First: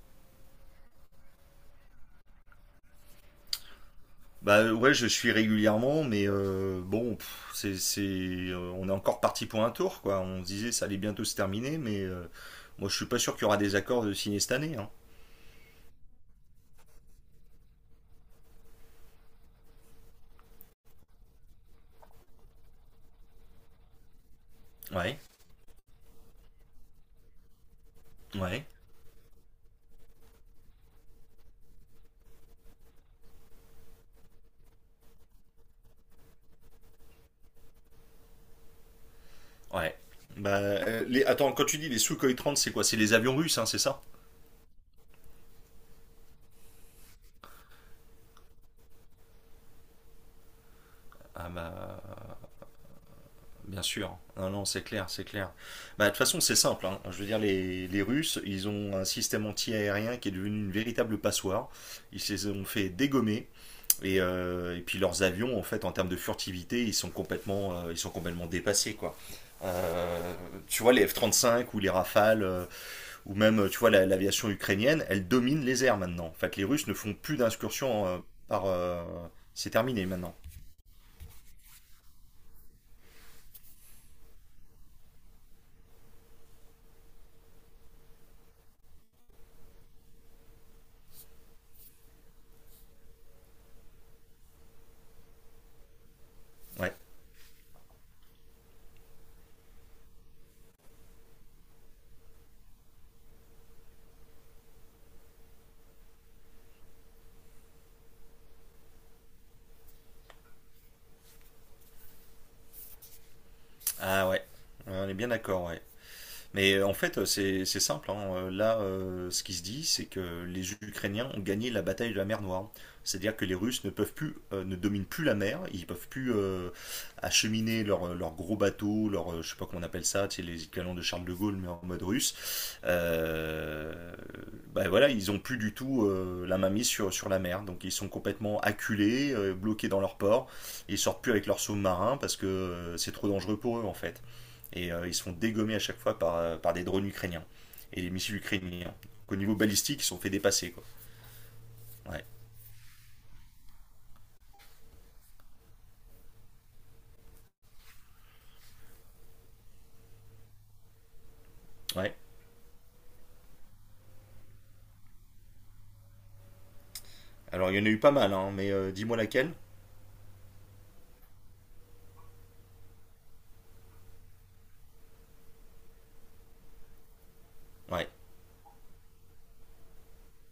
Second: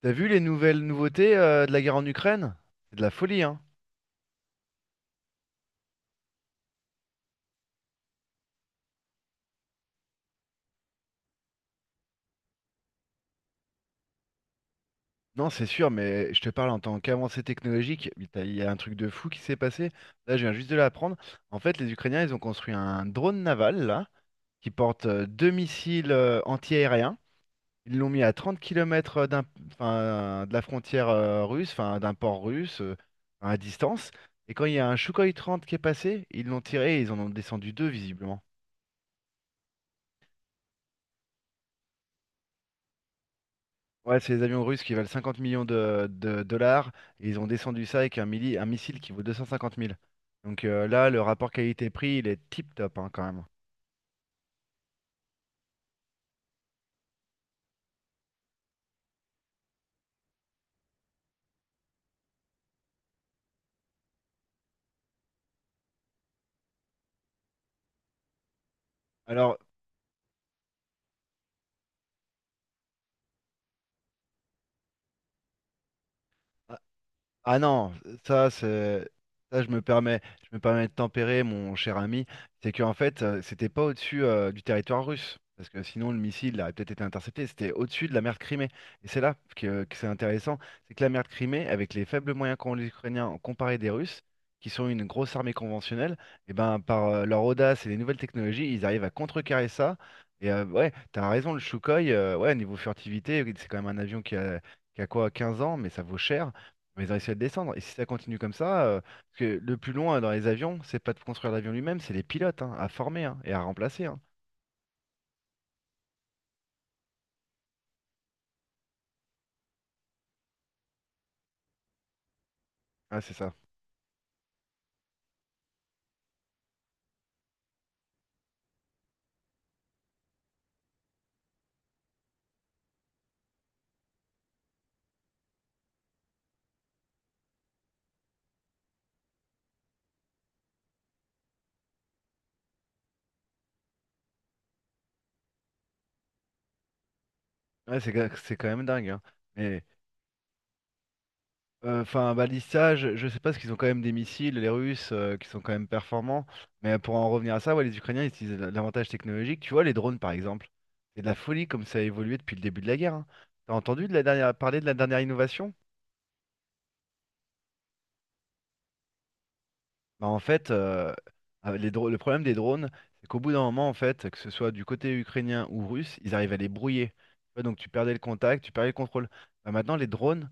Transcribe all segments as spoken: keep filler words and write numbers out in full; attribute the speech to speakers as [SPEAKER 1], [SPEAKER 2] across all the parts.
[SPEAKER 1] T'as vu les nouvelles nouveautés euh, de la guerre en Ukraine? C'est de la folie, hein?
[SPEAKER 2] Bah ouais, je suis régulièrement, mais euh, bon, pff, c'est, c'est, euh, on est encore parti pour un tour, quoi. On se disait ça allait bientôt se terminer, mais euh, moi je suis pas sûr qu'il y aura des accords de signer cette année, hein.
[SPEAKER 1] Non, c'est sûr, mais je te parle en tant qu'avancée technologique. mais t'as- Il y a un truc de fou qui s'est passé. Là, je viens juste de l'apprendre. En fait, les Ukrainiens, ils ont construit un drone naval, là, qui porte
[SPEAKER 2] Ouais,
[SPEAKER 1] euh, deux missiles euh, anti-aériens. Ils l'ont mis à trente
[SPEAKER 2] ouais,
[SPEAKER 1] kilomètres d'un, enfin, de la frontière euh, russe, enfin, d'un port russe, euh, à distance. Et quand il y a un Soukhoï trente qui est passé, ils l'ont tiré et ils en ont descendu deux, visiblement.
[SPEAKER 2] ouais. Bah, euh, les, attends, quand tu dis les Sukhoi trente, c'est quoi? C'est les avions russes, hein, c'est ça?
[SPEAKER 1] Ouais, c'est les avions russes qui valent cinquante millions de, de dollars. Et ils ont descendu ça avec un, milli- un missile qui vaut deux cent cinquante mille. Donc euh, là, le
[SPEAKER 2] Ah
[SPEAKER 1] rapport qualité-prix,
[SPEAKER 2] bah,
[SPEAKER 1] il est tip-top, hein, quand même.
[SPEAKER 2] bien sûr. Non, non, c'est clair, c'est clair. Bah, de toute façon, c'est simple, hein. Je veux dire, les, les Russes, ils ont un système anti-aérien qui est devenu une véritable passoire. Ils se les ont fait dégommer. Et, euh, et puis leurs avions, en fait, en termes de furtivité, ils sont complètement, euh, ils sont complètement dépassés, quoi.
[SPEAKER 1] Alors,
[SPEAKER 2] Euh, Tu vois, les f trente cinq ou les Rafales, euh, ou même, tu vois, la- l'aviation ukrainienne, elle domine les airs maintenant. En fait, les Russes ne font plus
[SPEAKER 1] Ah non,
[SPEAKER 2] d'incursions. euh,
[SPEAKER 1] ça,
[SPEAKER 2] par... euh,
[SPEAKER 1] c'est... Ça, je
[SPEAKER 2] C'est
[SPEAKER 1] me
[SPEAKER 2] terminé
[SPEAKER 1] permets,
[SPEAKER 2] maintenant.
[SPEAKER 1] je me permets de tempérer, mon cher ami. C'est qu'en fait, euh, c'était pas au-dessus euh, du territoire russe. Parce que sinon, le missile aurait peut-être été intercepté. C'était au-dessus de la mer de Crimée. Et c'est là que, que c'est intéressant. C'est que la mer de Crimée, avec les faibles moyens qu'ont les Ukrainiens en comparé des Russes, qui sont une grosse armée conventionnelle, et ben,
[SPEAKER 2] Ouais.
[SPEAKER 1] par euh, leur audace et les nouvelles technologies, ils arrivent à contrecarrer ça. Et euh, ouais, t'as raison, le Sukhoi, euh, ouais, niveau furtivité, oui, c'est quand même un avion qui a, qui a quoi, quinze ans, mais ça vaut cher. Mais ils ont réussi à le descendre. Et si ça continue comme ça, euh, parce que le plus long euh, dans les avions, c'est pas de construire l'avion lui-même, c'est les pilotes, hein, à former, hein, et à remplacer, hein.
[SPEAKER 2] Ah ouais. On est bien d'accord, ouais. Mais en fait, c'est c'est simple, hein. Là, euh, ce qui se dit, c'est que les Ukrainiens ont gagné la bataille de la mer Noire.
[SPEAKER 1] Ouais, c'est
[SPEAKER 2] C'est-à-dire que
[SPEAKER 1] ça.
[SPEAKER 2] les Russes ne peuvent plus, euh, ne dominent plus la mer. Ils peuvent plus euh, acheminer leurs leurs gros bateaux, leurs, euh, je sais pas comment on appelle ça, tu sais, les canons de Charles de Gaulle, mais en mode russe. Euh, ben voilà, ils ont plus du tout euh, la mainmise sur, sur la mer. Donc ils sont complètement acculés, euh, bloqués dans leur port. Ils sortent plus avec leurs sous-marins parce que euh, c'est trop dangereux pour eux en fait, et euh, ils se font dégommer à chaque fois par, euh, par des drones ukrainiens
[SPEAKER 1] Ouais,
[SPEAKER 2] et des
[SPEAKER 1] c'est quand
[SPEAKER 2] missiles
[SPEAKER 1] c'est quand même
[SPEAKER 2] ukrainiens. Donc,
[SPEAKER 1] dingue, hein.
[SPEAKER 2] au niveau
[SPEAKER 1] Mais
[SPEAKER 2] balistique, ils se sont fait dépasser, quoi.
[SPEAKER 1] euh,
[SPEAKER 2] Ouais.
[SPEAKER 1] enfin, balistage, je sais pas, parce qu'ils ont quand même des missiles, les Russes, euh, qui sont quand même performants. Mais pour en revenir à ça, ouais, les Ukrainiens ils utilisent l- l'avantage technologique. Tu vois, les drones par exemple, c'est de la folie comme ça a
[SPEAKER 2] Ouais.
[SPEAKER 1] évolué depuis le début de la guerre, hein. T'as entendu de la dernière... parler de la dernière innovation?
[SPEAKER 2] Alors, il y en a eu pas mal, hein, mais euh, dis-moi laquelle.
[SPEAKER 1] Bah, en fait, euh, euh, les dro- Le problème des drones, c'est qu'au bout d'un moment, en fait, que ce soit du côté ukrainien ou russe, ils arrivent à les brouiller. Tu vois, donc tu
[SPEAKER 2] Ouais.
[SPEAKER 1] perdais le contact, tu perdais le contrôle. Bah, maintenant, les drones,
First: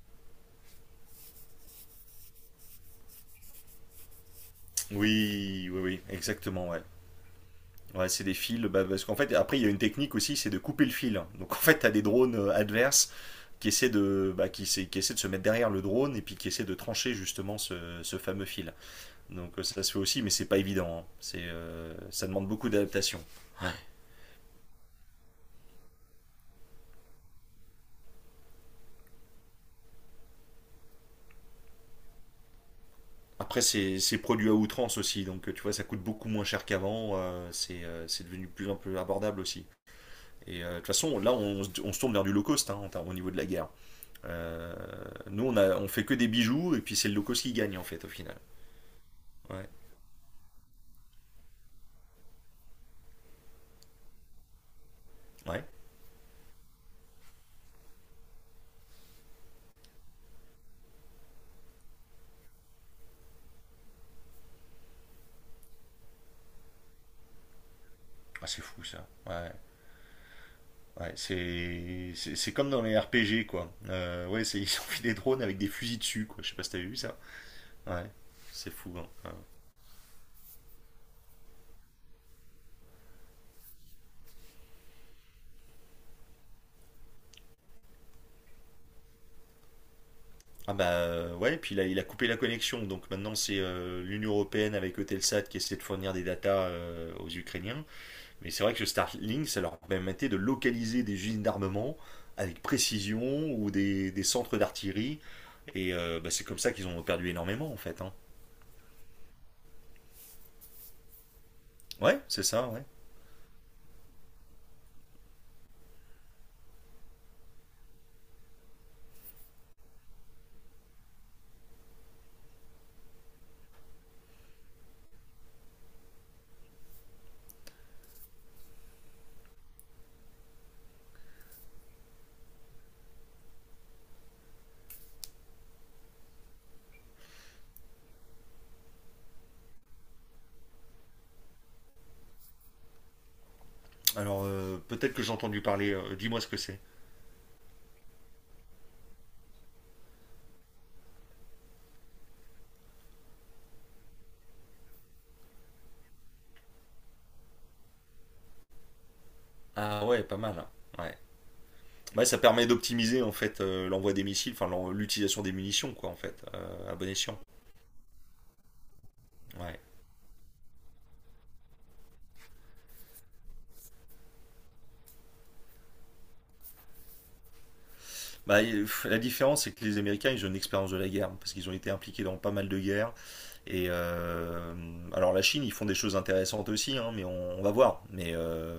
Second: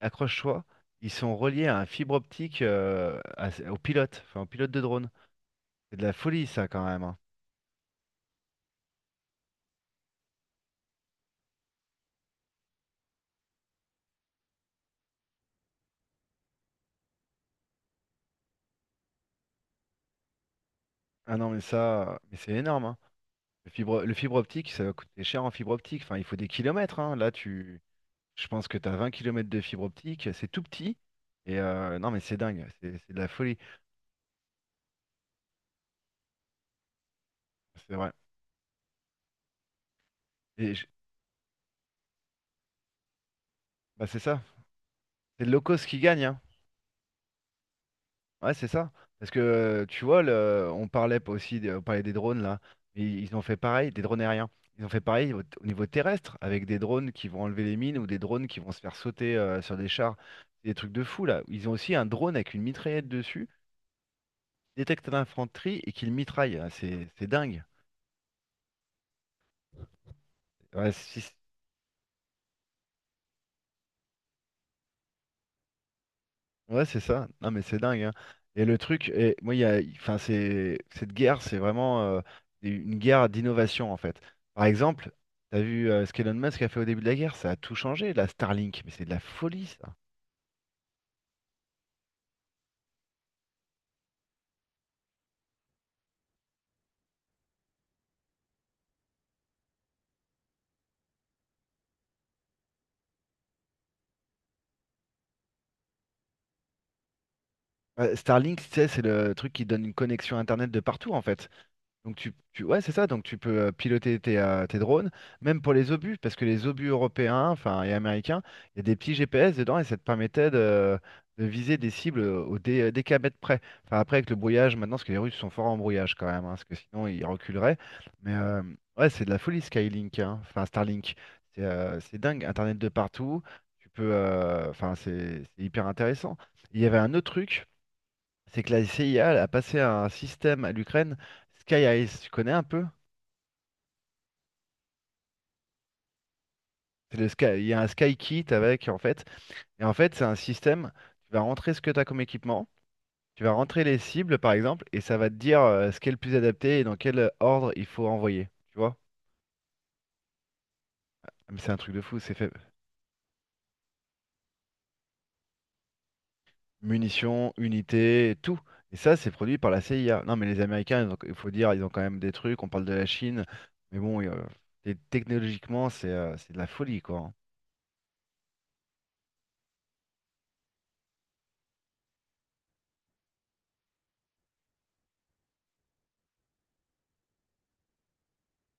[SPEAKER 1] accroche-toi, ils sont reliés à un fibre optique euh, à- au pilote, enfin au pilote de drone.
[SPEAKER 2] Oui, oui,
[SPEAKER 1] C'est
[SPEAKER 2] oui,
[SPEAKER 1] de la folie, ça,
[SPEAKER 2] exactement, ouais.
[SPEAKER 1] quand même, hein.
[SPEAKER 2] Ouais, c'est des fils, bah, parce qu'en fait, après, il y a une technique aussi, c'est de couper le fil. Donc, en fait, t'as des drones euh, adverses qui essaient, de, bah, qui, essaient- qui essaient de se mettre derrière le drone et puis qui essaient de trancher justement ce, ce fameux fil. Donc, euh, ça se fait aussi, mais c'est pas évident, hein.
[SPEAKER 1] Ah
[SPEAKER 2] C'est,
[SPEAKER 1] non, mais
[SPEAKER 2] euh,
[SPEAKER 1] ça,
[SPEAKER 2] ça
[SPEAKER 1] mais
[SPEAKER 2] demande
[SPEAKER 1] c'est
[SPEAKER 2] beaucoup
[SPEAKER 1] énorme, hein.
[SPEAKER 2] d'adaptation. Ouais.
[SPEAKER 1] Le fibre, le fibre optique, ça va coûter cher en fibre optique. Enfin, il faut des kilomètres, hein. Là, tu, je pense que tu as vingt kilomètres de fibre optique. C'est tout petit. Et euh, non, mais c'est dingue. C'est c'est de la folie.
[SPEAKER 2] Après, c'est produit à outrance aussi, donc euh, tu vois, ça coûte beaucoup moins cher qu'avant, euh, c'est
[SPEAKER 1] C'est
[SPEAKER 2] euh,
[SPEAKER 1] vrai.
[SPEAKER 2] c'est devenu plus un peu abordable aussi. Et
[SPEAKER 1] Et
[SPEAKER 2] euh, de toute
[SPEAKER 1] je-
[SPEAKER 2] façon, là, on, on se tourne vers du low cost, hein, au niveau de la guerre.
[SPEAKER 1] Bah, c'est ça,
[SPEAKER 2] Euh,
[SPEAKER 1] c'est
[SPEAKER 2] nous,
[SPEAKER 1] le
[SPEAKER 2] on
[SPEAKER 1] low
[SPEAKER 2] a,
[SPEAKER 1] cost
[SPEAKER 2] on
[SPEAKER 1] qui
[SPEAKER 2] fait que
[SPEAKER 1] gagne,
[SPEAKER 2] des
[SPEAKER 1] hein.
[SPEAKER 2] bijoux, et puis c'est le low cost qui gagne, en fait, au final.
[SPEAKER 1] Ouais, c'est ça. Parce que
[SPEAKER 2] Ouais.
[SPEAKER 1] euh, tu vois, le- euh, on parlait pas aussi, des- on parlait des drones là, ils ils ont fait pareil, des drones aériens. Ils ont fait pareil au,
[SPEAKER 2] Ouais.
[SPEAKER 1] au niveau terrestre, avec des drones qui vont enlever les mines ou des drones qui vont se faire sauter euh, sur des chars. C'est des trucs de fou là. Ils ont aussi un drone avec une mitraillette dessus, détecte l'infanterie et qui le mitraille. Ah, C'est c'est dingue.
[SPEAKER 2] Ah, c'est fou, ça. Ouais.
[SPEAKER 1] Ouais,
[SPEAKER 2] Ouais,
[SPEAKER 1] si
[SPEAKER 2] c'est c'est- c'est comme dans les R P G, quoi. Euh, ouais, c'est- ils ont fait des drones avec des fusils dessus, quoi. Je sais pas si t'avais
[SPEAKER 1] Ouais,
[SPEAKER 2] vu
[SPEAKER 1] c'est
[SPEAKER 2] ça.
[SPEAKER 1] ça. Non, mais c'est dingue,
[SPEAKER 2] Ouais.
[SPEAKER 1] hein. Et
[SPEAKER 2] C'est
[SPEAKER 1] le
[SPEAKER 2] fou, hein.
[SPEAKER 1] truc,
[SPEAKER 2] Ouais.
[SPEAKER 1] et moi, il y a, enfin, C'est cette guerre, c'est vraiment euh, une guerre d'innovation en fait. Par exemple, t'as vu euh, ce qu'Elon Musk a fait au début de la guerre, ça a tout changé. La Starlink, mais c'est de la folie ça.
[SPEAKER 2] Ah bah euh, ouais, puis il a, il a coupé la connexion, donc maintenant c'est euh, l'Union Européenne avec Eutelsat qui essaie de fournir des datas euh, aux Ukrainiens. Mais c'est vrai que ce Starlink, ça leur permettait de localiser des usines d'armement avec précision ou des, des centres d'artillerie. Et euh, bah, c'est comme ça qu'ils ont perdu énormément en fait, hein.
[SPEAKER 1] Euh, Starlink, tu sais, c'est le truc qui donne une connexion Internet de partout en fait. Donc
[SPEAKER 2] Ouais,
[SPEAKER 1] tu,
[SPEAKER 2] c'est
[SPEAKER 1] tu-
[SPEAKER 2] ça,
[SPEAKER 1] ouais,
[SPEAKER 2] ouais.
[SPEAKER 1] c'est ça, donc tu peux euh, piloter tes, euh, tes drones, même pour les obus, parce que les obus européens, enfin, et américains, il y a des petits G P S dedans et ça te permettait de, de viser des cibles au dé, des kilomètres près. Enfin, après avec le brouillage maintenant, parce que les Russes sont forts en brouillage quand même, hein, parce que sinon ils reculeraient. Mais euh, ouais, c'est de la folie Skylink, hein. Enfin Starlink. C'est euh, c'est dingue, Internet de partout. Tu peux, euh, enfin, c'est c'est hyper intéressant. Il y avait un autre truc, c'est que la C I A elle a passé un système à l'Ukraine, Sky Ice, tu connais un peu?
[SPEAKER 2] Alors euh, peut-être que j'ai entendu parler, euh, dis-moi ce que c'est.
[SPEAKER 1] C'est le Sky- il y a un Sky Kit avec, en fait. Et en fait, c'est un système, tu vas rentrer ce que tu as comme équipement, tu vas rentrer les cibles, par exemple, et ça va te dire euh, ce qui est le plus adapté et dans quel euh, ordre il faut envoyer. Tu vois?
[SPEAKER 2] Ah ouais, pas mal, hein. Ouais.
[SPEAKER 1] Ah, mais c'est un truc de fou,
[SPEAKER 2] Ouais,
[SPEAKER 1] c'est
[SPEAKER 2] ça
[SPEAKER 1] fait.
[SPEAKER 2] permet d'optimiser en fait euh, l'envoi des missiles, enfin l'en- l'utilisation des munitions quoi en fait, euh, à bon escient.
[SPEAKER 1] Munitions, unités, tout. Et ça, c'est produit par
[SPEAKER 2] Ouais.
[SPEAKER 1] la C I A. Non, mais les Américains, ils ont- il faut dire, ils ont quand même des trucs, on parle de la Chine, mais bon, euh, et technologiquement, c'est euh, c'est de la folie, quoi, hein.
[SPEAKER 2] Bah, euh, la différence, c'est que les Américains, ils ont une expérience de la guerre, parce qu'ils ont été impliqués dans pas mal de guerres. Et euh, alors la Chine, ils font des choses intéressantes aussi, hein, mais on, on va voir. Mais, euh,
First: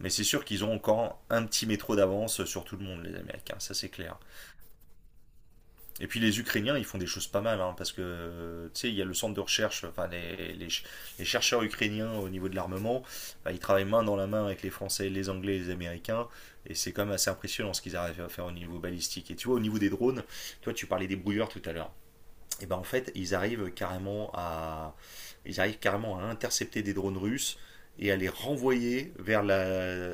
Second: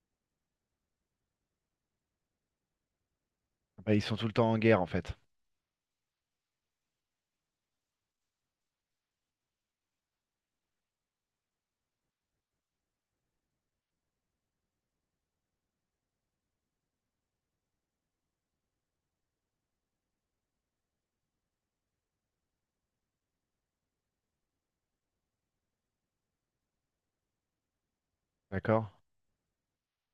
[SPEAKER 2] mais c'est sûr qu'ils ont encore un petit métro d'avance sur tout le monde, les Américains, ça c'est
[SPEAKER 1] Bah, ils sont
[SPEAKER 2] clair.
[SPEAKER 1] tout le temps en guerre, en fait.
[SPEAKER 2] Et puis les Ukrainiens, ils font des choses pas mal, hein, parce que euh, tu sais, il y a le centre de recherche, enfin les, les, les chercheurs ukrainiens au niveau de l'armement, bah, ils travaillent main dans la main avec les Français, les Anglais, les Américains, et c'est quand même assez impressionnant ce qu'ils arrivent à faire au niveau balistique. Et tu vois, au niveau des drones, tu vois, tu parlais des brouilleurs tout à l'heure. Et ben en fait, ils arrivent carrément à, ils arrivent carrément à intercepter des drones russes et à les
[SPEAKER 1] D'accord?
[SPEAKER 2] renvoyer vers la,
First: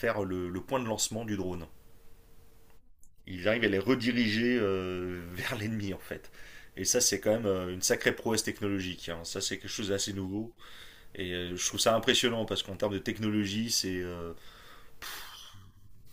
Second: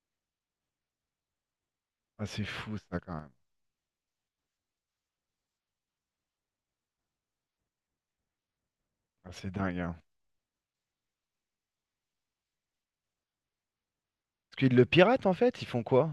[SPEAKER 2] vers le, le point de lancement du drone.
[SPEAKER 1] Ah, c'est fou ça quand même.
[SPEAKER 2] Il arrive à les rediriger euh, vers l'ennemi en fait. Et ça, c'est quand même euh, une sacrée prouesse technologique, hein.
[SPEAKER 1] Ah,
[SPEAKER 2] Ça,
[SPEAKER 1] c'est
[SPEAKER 2] c'est quelque
[SPEAKER 1] dingue,
[SPEAKER 2] chose
[SPEAKER 1] hein.
[SPEAKER 2] d'assez nouveau. Et euh, je trouve ça impressionnant parce qu'en termes de technologie. C'est euh,
[SPEAKER 1] Parce qu'ils le piratent en fait, ils font quoi?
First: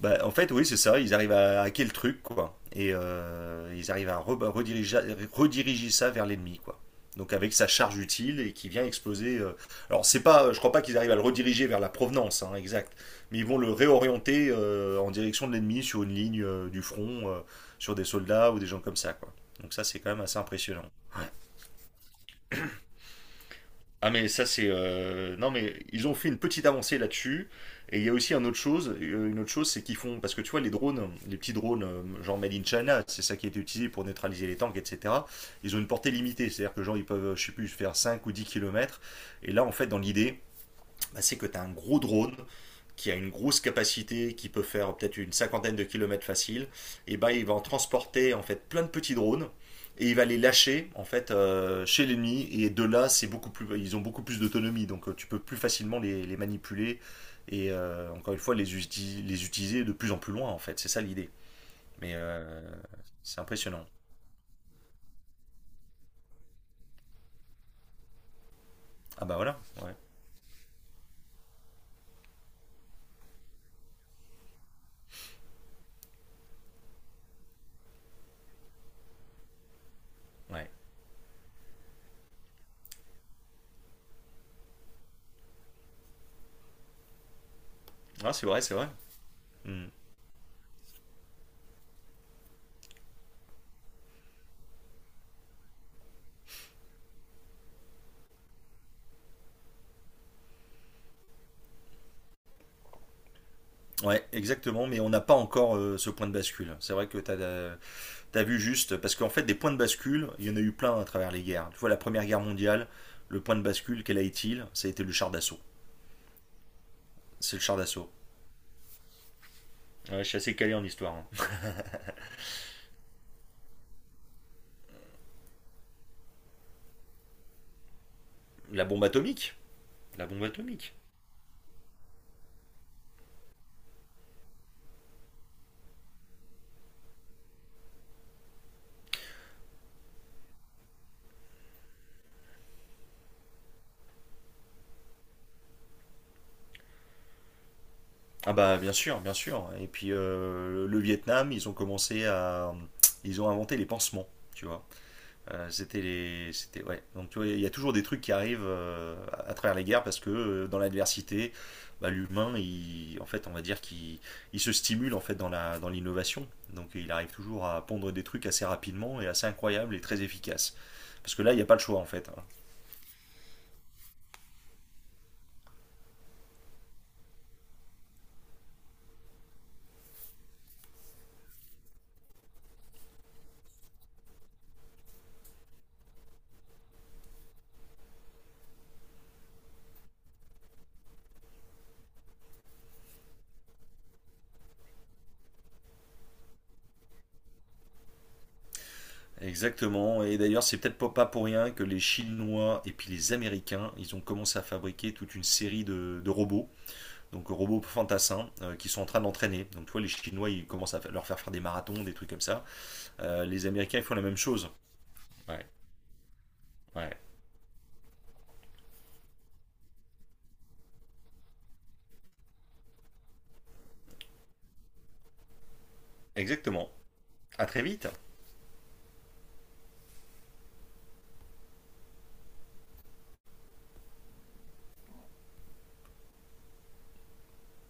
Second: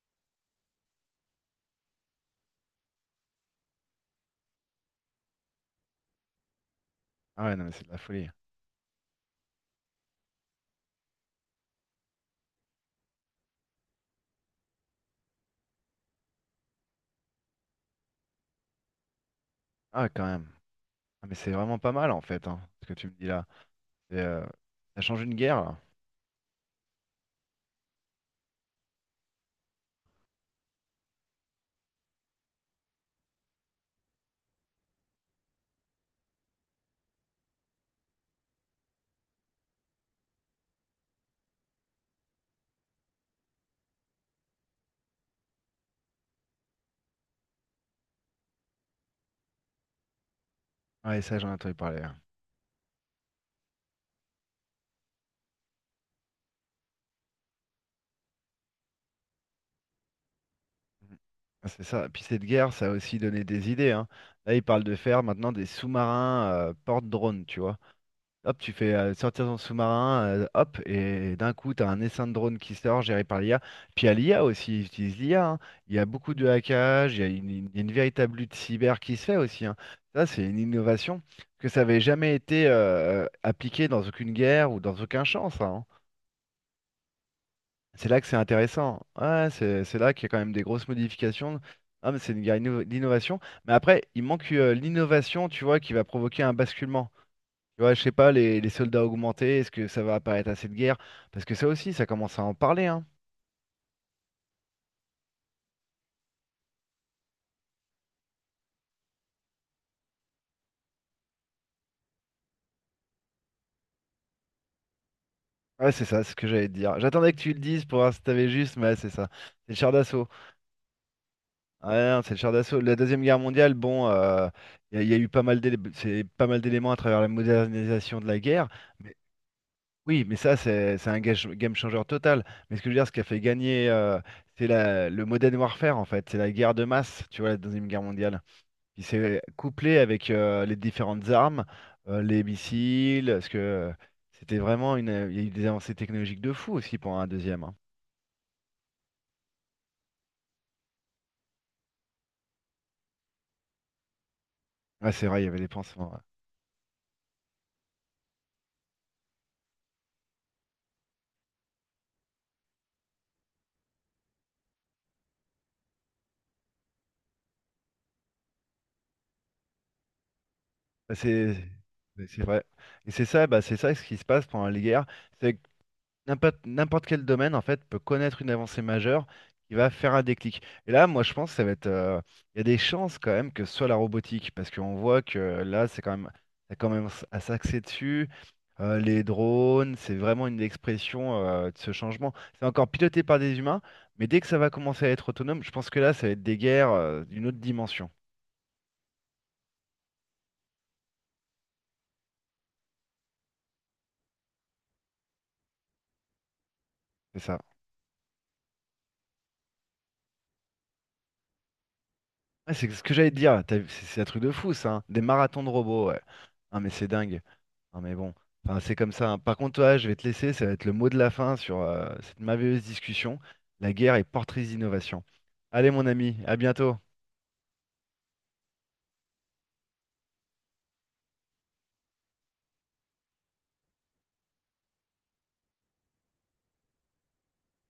[SPEAKER 2] Bah, en fait, oui, c'est ça. Ils arrivent à hacker le truc, quoi. Et euh, ils arrivent à re- rediriger, rediriger ça vers l'ennemi, quoi. Donc
[SPEAKER 1] Ah
[SPEAKER 2] avec
[SPEAKER 1] ouais, non
[SPEAKER 2] sa
[SPEAKER 1] mais c'est de
[SPEAKER 2] charge
[SPEAKER 1] la folie.
[SPEAKER 2] utile et qui vient exploser. euh, Alors c'est pas, je crois pas qu'ils arrivent à le rediriger vers la provenance, hein, exact. Mais ils vont le réorienter euh, en direction de l'ennemi sur une ligne euh, du front, euh, sur des soldats ou des gens comme ça, quoi. Donc ça c'est
[SPEAKER 1] Ah ouais,
[SPEAKER 2] quand même
[SPEAKER 1] quand
[SPEAKER 2] assez
[SPEAKER 1] même.
[SPEAKER 2] impressionnant.
[SPEAKER 1] Ah mais c'est vraiment pas mal en fait, hein, ce que tu me dis là.
[SPEAKER 2] Ah
[SPEAKER 1] C'est,
[SPEAKER 2] mais ça
[SPEAKER 1] euh,
[SPEAKER 2] c'est
[SPEAKER 1] Ça change une
[SPEAKER 2] euh, non
[SPEAKER 1] guerre là.
[SPEAKER 2] mais ils ont fait une petite avancée là-dessus. Et il y a aussi une autre chose euh, une autre chose c'est qu'ils font, parce que tu vois les drones les petits drones, euh, genre made in China, c'est ça qui a été utilisé pour neutraliser les tanks, etc. Ils ont une portée limitée, c'est-à-dire que genre ils peuvent je sais plus faire cinq ou dix kilomètres. Et là en fait, dans l'idée, bah, c'est que tu as un gros drone qui a une grosse capacité, qui peut faire peut-être une cinquantaine de kilomètres facile, et bah il va en transporter en fait plein de petits drones, et il va les lâcher en
[SPEAKER 1] Ah ouais,
[SPEAKER 2] fait
[SPEAKER 1] ça j'en ai entendu
[SPEAKER 2] euh,
[SPEAKER 1] parler,
[SPEAKER 2] chez
[SPEAKER 1] hein.
[SPEAKER 2] l'ennemi. Et de là, c'est beaucoup plus ils ont beaucoup plus d'autonomie, donc euh, tu peux plus facilement les, les manipuler, et euh, encore une fois les, uti- les utiliser de plus en plus loin en fait, c'est ça
[SPEAKER 1] Mhm.
[SPEAKER 2] l'idée.
[SPEAKER 1] Ah, c'est ça.
[SPEAKER 2] Mais
[SPEAKER 1] Puis cette
[SPEAKER 2] euh,
[SPEAKER 1] guerre, ça a aussi
[SPEAKER 2] c'est
[SPEAKER 1] donné des
[SPEAKER 2] impressionnant.
[SPEAKER 1] idées, hein. Là, ils parlent de faire maintenant des sous-marins euh, porte-drones, tu vois. Hop, tu fais euh,
[SPEAKER 2] Ah bah
[SPEAKER 1] sortir ton
[SPEAKER 2] voilà, ouais,
[SPEAKER 1] sous-marin, euh, hop, et d'un coup, tu as un essaim de drone qui sort, géré par l'I A. Puis à l'I A aussi, ils utilisent l'I A, hein. Il y a beaucoup de hackage, il y a une, une- une véritable lutte cyber qui se fait aussi, hein. Ça, c'est une
[SPEAKER 2] ouais.
[SPEAKER 1] innovation que ça n'avait jamais été euh, appliqué dans aucune guerre ou dans aucun champ, ça, hein. C'est là que
[SPEAKER 2] Ah,
[SPEAKER 1] c'est
[SPEAKER 2] c'est vrai, c'est vrai.
[SPEAKER 1] intéressant. Ouais, c'est
[SPEAKER 2] Hmm.
[SPEAKER 1] c'est là qu'il y a quand même des grosses modifications. Ah, mais c'est une guerre d'inno- d'innovation. Mais après, il manque euh, l'innovation, tu vois, qui va provoquer un basculement. Tu vois, je sais pas, les, les soldats augmentés, est-ce que ça va apparaître assez de guerre? Parce que ça aussi, ça commence à en parler, hein.
[SPEAKER 2] Ouais, exactement, mais on n'a pas encore euh, ce point de bascule, c'est vrai que t'as euh, T'as vu juste, parce qu'en fait, des points de bascule, il y en a eu plein à travers les guerres. Tu vois, la Première Guerre mondiale, le point de bascule, quel a été-il? Ça a été le char d'assaut.
[SPEAKER 1] Ouais, c'est ça, c'est ce que j'allais te dire. J'attendais que tu
[SPEAKER 2] C'est
[SPEAKER 1] le
[SPEAKER 2] le char
[SPEAKER 1] dises pour
[SPEAKER 2] d'assaut.
[SPEAKER 1] voir si t'avais juste, mais ouais, c'est ça. C'est le char
[SPEAKER 2] Ouais,
[SPEAKER 1] d'assaut.
[SPEAKER 2] je suis assez calé en histoire, hein.
[SPEAKER 1] Ouais, non, c'est le char d'assaut. La Deuxième Guerre mondiale, bon, euh, il y, a y a eu pas mal d'élé- c'est pas mal d'éléments à travers la modernisation de la guerre.
[SPEAKER 2] La bombe
[SPEAKER 1] Mais,
[SPEAKER 2] atomique.
[SPEAKER 1] oui,
[SPEAKER 2] La
[SPEAKER 1] mais
[SPEAKER 2] bombe
[SPEAKER 1] ça,
[SPEAKER 2] atomique.
[SPEAKER 1] c'est c'est un gage- game changer total. Mais ce que je veux dire, ce qui a fait gagner, euh, c'est la- le modern warfare, en fait. C'est la guerre de masse, tu vois, la Deuxième Guerre mondiale. Puis c'est couplé avec euh, les différentes armes, euh, les missiles, parce que euh, c'était vraiment une. euh, Il y a eu des avancées technologiques de fou aussi pour un deuxième, hein.
[SPEAKER 2] Ah bah, bien sûr, bien sûr. Et puis, euh, le Vietnam, ils ont commencé à... Ils ont inventé les pansements, tu vois.
[SPEAKER 1] Ouais, c'est vrai, il y avait
[SPEAKER 2] Euh,
[SPEAKER 1] des
[SPEAKER 2] c'était
[SPEAKER 1] pansements, ouais.
[SPEAKER 2] les, c'était ouais. Donc tu vois, il y a toujours des trucs qui arrivent euh, à à travers les guerres parce que euh, dans l'adversité, bah, l'humain, il, en fait, on va dire qu'il, il se stimule en fait dans la, dans l'innovation. Donc il arrive toujours à pondre des trucs assez rapidement et assez incroyables et très efficaces.
[SPEAKER 1] Bah,
[SPEAKER 2] Parce que là,
[SPEAKER 1] C'est
[SPEAKER 2] il n'y a pas le choix en fait,
[SPEAKER 1] c'est
[SPEAKER 2] hein.
[SPEAKER 1] vrai. Et c'est ça, bah, c'est ça ce qui se passe pendant les guerres. C'est N'importe n'importe quel domaine, en fait, peut connaître une avancée majeure qui va faire un déclic. Et là, moi, je pense que ça va être. euh, Il y a des chances quand même que ce soit la robotique, parce qu'on voit que là, c'est quand même, ça commence à s'axer dessus. Euh, les drones, c'est vraiment une expression euh, de ce changement. C'est encore piloté par des humains, mais dès que ça va commencer à être autonome, je pense que là, ça va être des guerres euh, d'une autre dimension.
[SPEAKER 2] Exactement. Et d'ailleurs, c'est peut-être pas pas pour rien que les Chinois et puis les Américains, ils ont commencé à fabriquer toute une série de, de robots,
[SPEAKER 1] C'est
[SPEAKER 2] donc
[SPEAKER 1] ça.
[SPEAKER 2] robots fantassins euh, qui sont en train d'entraîner. Donc tu vois, les Chinois, ils commencent à leur faire faire des marathons, des trucs comme ça.
[SPEAKER 1] Ouais, c'est ce que j'allais te
[SPEAKER 2] Euh,
[SPEAKER 1] dire.
[SPEAKER 2] les
[SPEAKER 1] T'as vu,
[SPEAKER 2] Américains, ils
[SPEAKER 1] C'est
[SPEAKER 2] font
[SPEAKER 1] c'est
[SPEAKER 2] la
[SPEAKER 1] un
[SPEAKER 2] même
[SPEAKER 1] truc de
[SPEAKER 2] chose.
[SPEAKER 1] fou, ça, hein. Des marathons
[SPEAKER 2] Ouais,
[SPEAKER 1] de robots, ouais. Ah, mais c'est
[SPEAKER 2] ouais,
[SPEAKER 1] dingue. Ah, mais bon. Enfin, c'est comme ça, hein. Par contre, toi, je vais te laisser. Ça va être le mot de la fin sur euh, cette merveilleuse discussion. La guerre est portrice d'innovation. Allez, mon ami, à
[SPEAKER 2] exactement.
[SPEAKER 1] bientôt.
[SPEAKER 2] À très vite.